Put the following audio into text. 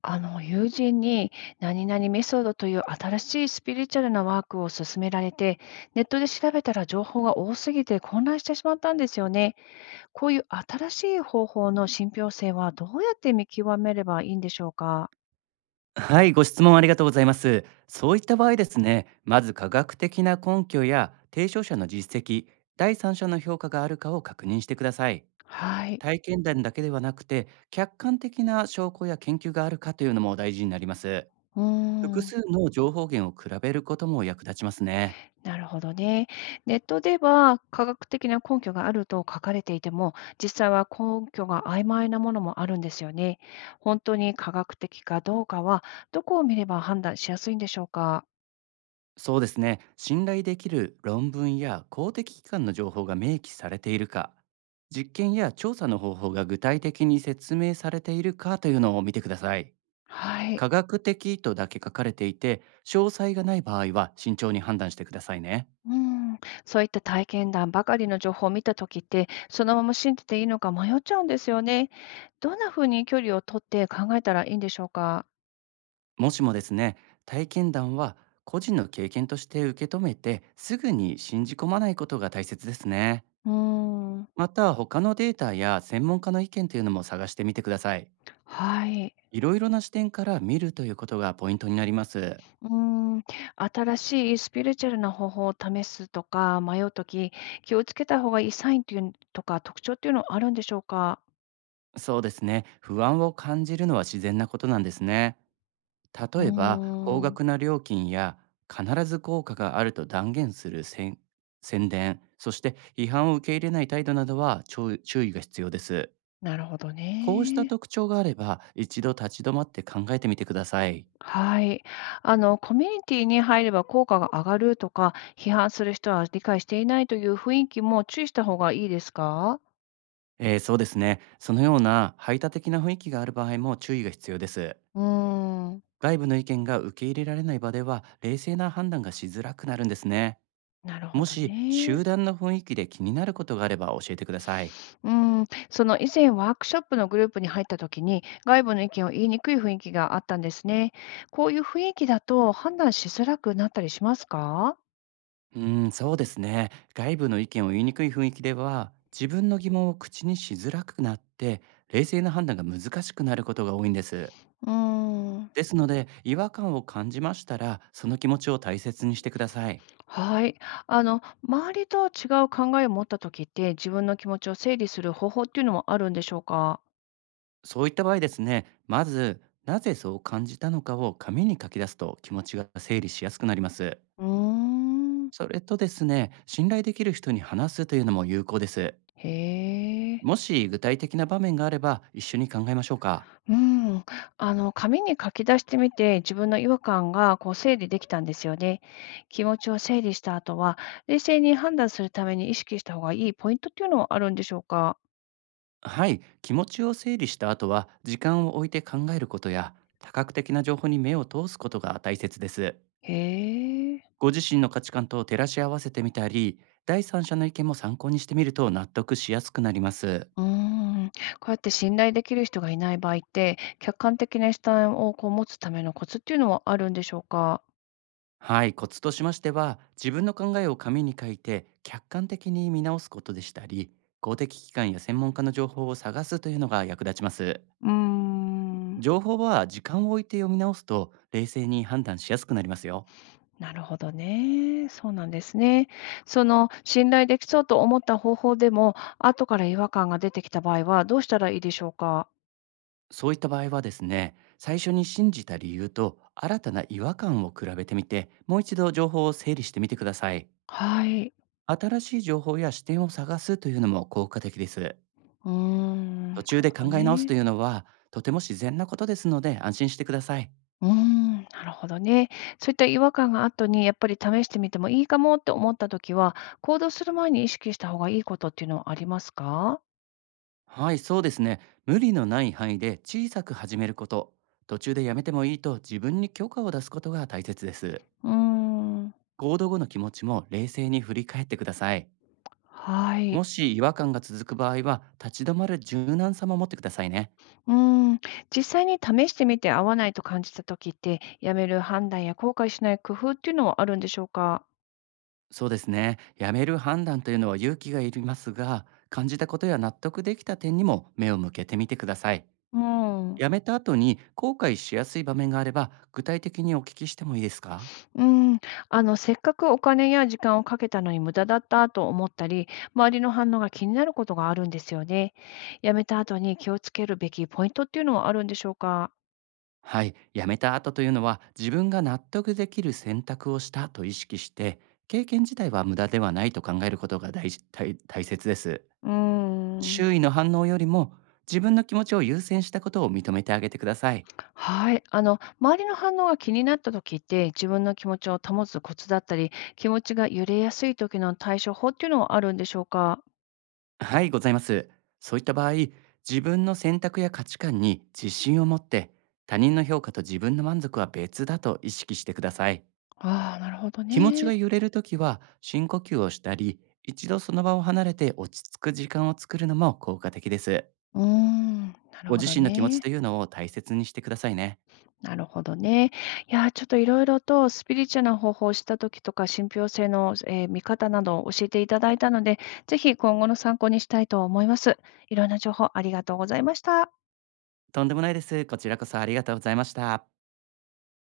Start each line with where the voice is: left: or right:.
left: あの友人に何々メソッドという新しいスピリチュアルなワークを勧められて、ネットで調べたら情報が多すぎて混乱してしまったんですよね。こういう新しい方法の信憑性はどうやって見極めればいいんでしょうか。
right: はい、ご質問ありがとうございます。そういった場合ですね、まず科学的な根拠や提唱者の実績、第三者の評価があるかを確認してください。
left: はい。
right: 体験談だけではなくて、客観的な証拠や研究があるかというのも大事になります。
left: うー
right: 複
left: ん。
right: 数の情報源を比べることも役立ちますね。
left: なるほどね。ネットでは科学的な根拠があると書かれていても、実際は根拠が曖昧なものもあるんですよね。本当に科学的かどうかは、どこを見れば判断しやすいんでしょうか。
right: そうですね、信頼できる論文や公的機関の情報が明記されているか、実験や調査の方法が具体的に説明されているかというのを見てください。
left: はい。
right: 科学的とだけ書かれていて、詳細がない場合は慎重に判断してくださいね。
left: うん、そういった体験談ばかりの情報を見たときって、そのまま信じていいのか迷っちゃうんですよね。どんなふうに距離を取って考えたらいいんでしょうか。
right: もしもですね、体験談は個人の経験として受け止めて、すぐに信じ込まないことが大切ですね。
left: うーん、
right: また、他のデータや専門家の意見というのも探してみてください。
left: はい。
right: いろいろな視点から見るということがポイントになります。
left: うーん、新しいスピリチュアルな方法を試すとか迷うとき、気をつけた方がいいサインというとか特徴っていうのはあるんでしょうか。
right: そうですね、不安を感じるのは自然なことなんですね。
left: う
right: 例えば高
left: ーん、
right: 額な料金や必ず効果があると断言する宣伝そして批判を受け入れない態度などは注意が必要です。
left: なるほど
right: こうした
left: ね。
right: 特徴があれば一度立ち止まって考えてみてください。
left: はい。あの、コミュニティに入れば効果が上がるとか、批判する人は理解していないという雰囲気も注意した方がいいですか？
right: そうですね、そのような排他的な雰囲気がある場合も注意が必要です。
left: うーん。
right: 外部の意見が受け入れられない場では冷静な判断がしづらくなるんですね。
left: なるほ
right: も
left: ど
right: し
left: ね。
right: 集団の雰囲気で気になることがあれば教えてください。
left: うん。その以前ワークショップのグループに入った時に、外部の意見を言いにくい雰囲気があったんですね。こういう雰囲気だと判断しづらくなったりしますか？
right: うーん、そうですね。外部の意見を言いにくい雰囲気では、自分の疑問を口にしづらくなって、冷静な判断が難しくなることが多いんです。
left: うーん。
right: ですので、違和感を感じましたら、その気持ちを大切にしてください。
left: はい。あの、周りと違う考えを持った時って、自分の気持ちを整理する方法っていうのもあるんでしょうか？
right: そういった場合ですね、まず、なぜそう感じたのかを紙に書き出すと気持ちが整理しやすくなります。
left: うーん、
right: それとですね、信頼できる人に話すというのも有効です。
left: へえ。
right: もし具体的な場面があれば、一緒に考えましょうか。
left: うん、あの、紙に書き出してみて、自分の違和感がこう整理できたんですよね。気持ちを整理した後は、冷静に判断するために意識した方がいいポイントっていうのはあるんでしょうか？
right: はい、気持ちを整理した後は時間を置いて考えることや多角的な情報に目を通すことが大切です。
left: へえ。
right: ご自身の価値観と照らし合わせてみたり、第三者の意見も参考にしてみると納得しやすくなります。
left: うーん、こうやって信頼できる人がいない場合って、客観的な視点をこう持つためのコツっていうのはあるんでしょうか？
right: はい、コツとしましては、自分の考えを紙に書いて客観的に見直すことでしたり、公的機関や専門家の情報を探すというのが役立ちます。
left: うーん。
right: 情報は時間を置いて読み直すと冷静に判断しやすくなりますよ。
left: なるほどね。そうなんですね。その信頼できそうと思った方法でも、後から違和感が出てきた場合はどうしたらいいでしょうか？
right: そういった場合はですね、最初に信じた理由と新たな違和感を比べてみて、もう一度情報を整理してみてください。
left: はい。
right: 新しい情報や視点を探すというのも効果的です。
left: うーん、な
right: 途
left: る
right: 中で
left: ほ
right: 考
left: ど
right: え直すと
left: ね。
right: いうのは、とても自然なことですので安心してください。
left: うーん、なるほどね。そういった違和感が後にやっぱり試してみてもいいかもって思った時は、行動する前に意識した方がいいことっていうのはありますか？
right: はい、そうですね。無理のない範囲で小さく始めること。途中でやめてもいいと自分に許可を出すことが大切です。
left: うーん、
right: 行動後の気持ちも冷静に振り返ってください。
left: はい。
right: もし違和感が続く場合は、立ち止まる柔軟さも持ってくださいね。
left: うーん、実際に試してみて合わないと感じた時って、やめる判断や後悔しない工夫っていうのはあるんでしょうか？
right: そうですね。やめる判断というのは勇気がいりますが、感じたことや納得できた点にも目を向けてみてください。
left: うん。
right: やめた後に後悔しやすい場面があれば、具体的にお聞きしてもいいですか。
left: うん、あの、せっかくお金や時間をかけたのに無駄だったと思ったり、周りの反応が気になることがあるんですよね。やめた後に気をつけるべきポイントっていうのはあるんでしょうか？
right: はい。やめた後というのは、自分が納得できる選択をしたと意識して、経験自体は無駄ではないと考えることが大事大大切です。
left: うーん。
right: 周囲の反応よりも自分の気持ちを優先したことを認めてあげてください。
left: はい。あの、周りの反応が気になった時って、自分の気持ちを保つコツだったり、気持ちが揺れやすい時の対処法っていうのはあるんでしょうか？
right: はい、ございます。そういった場合、自分の選択や価値観に自信を持って、他人の評価と自分の満足は別だと意識してください。
left: ああ、なるほど
right: 気持ち
left: ね。
right: が揺れるときは深呼吸をしたり、一度その場を離れて落ち着く時間を作るのも効果的です。
left: うーん、なる
right: ご
left: ほ
right: 自
left: ど
right: 身の気持ち
left: ね。
right: というのを大切にしてくださいね。
left: なるほどね。いやー、ちょっといろいろとスピリチュアルな方法を知った時とか、信憑性の、見方などを教えていただいたので、ぜひ今後の参考にしたいと思います。いろんな情報ありがとうございました。
right: とんでもないです。こちらこそありがとうございました。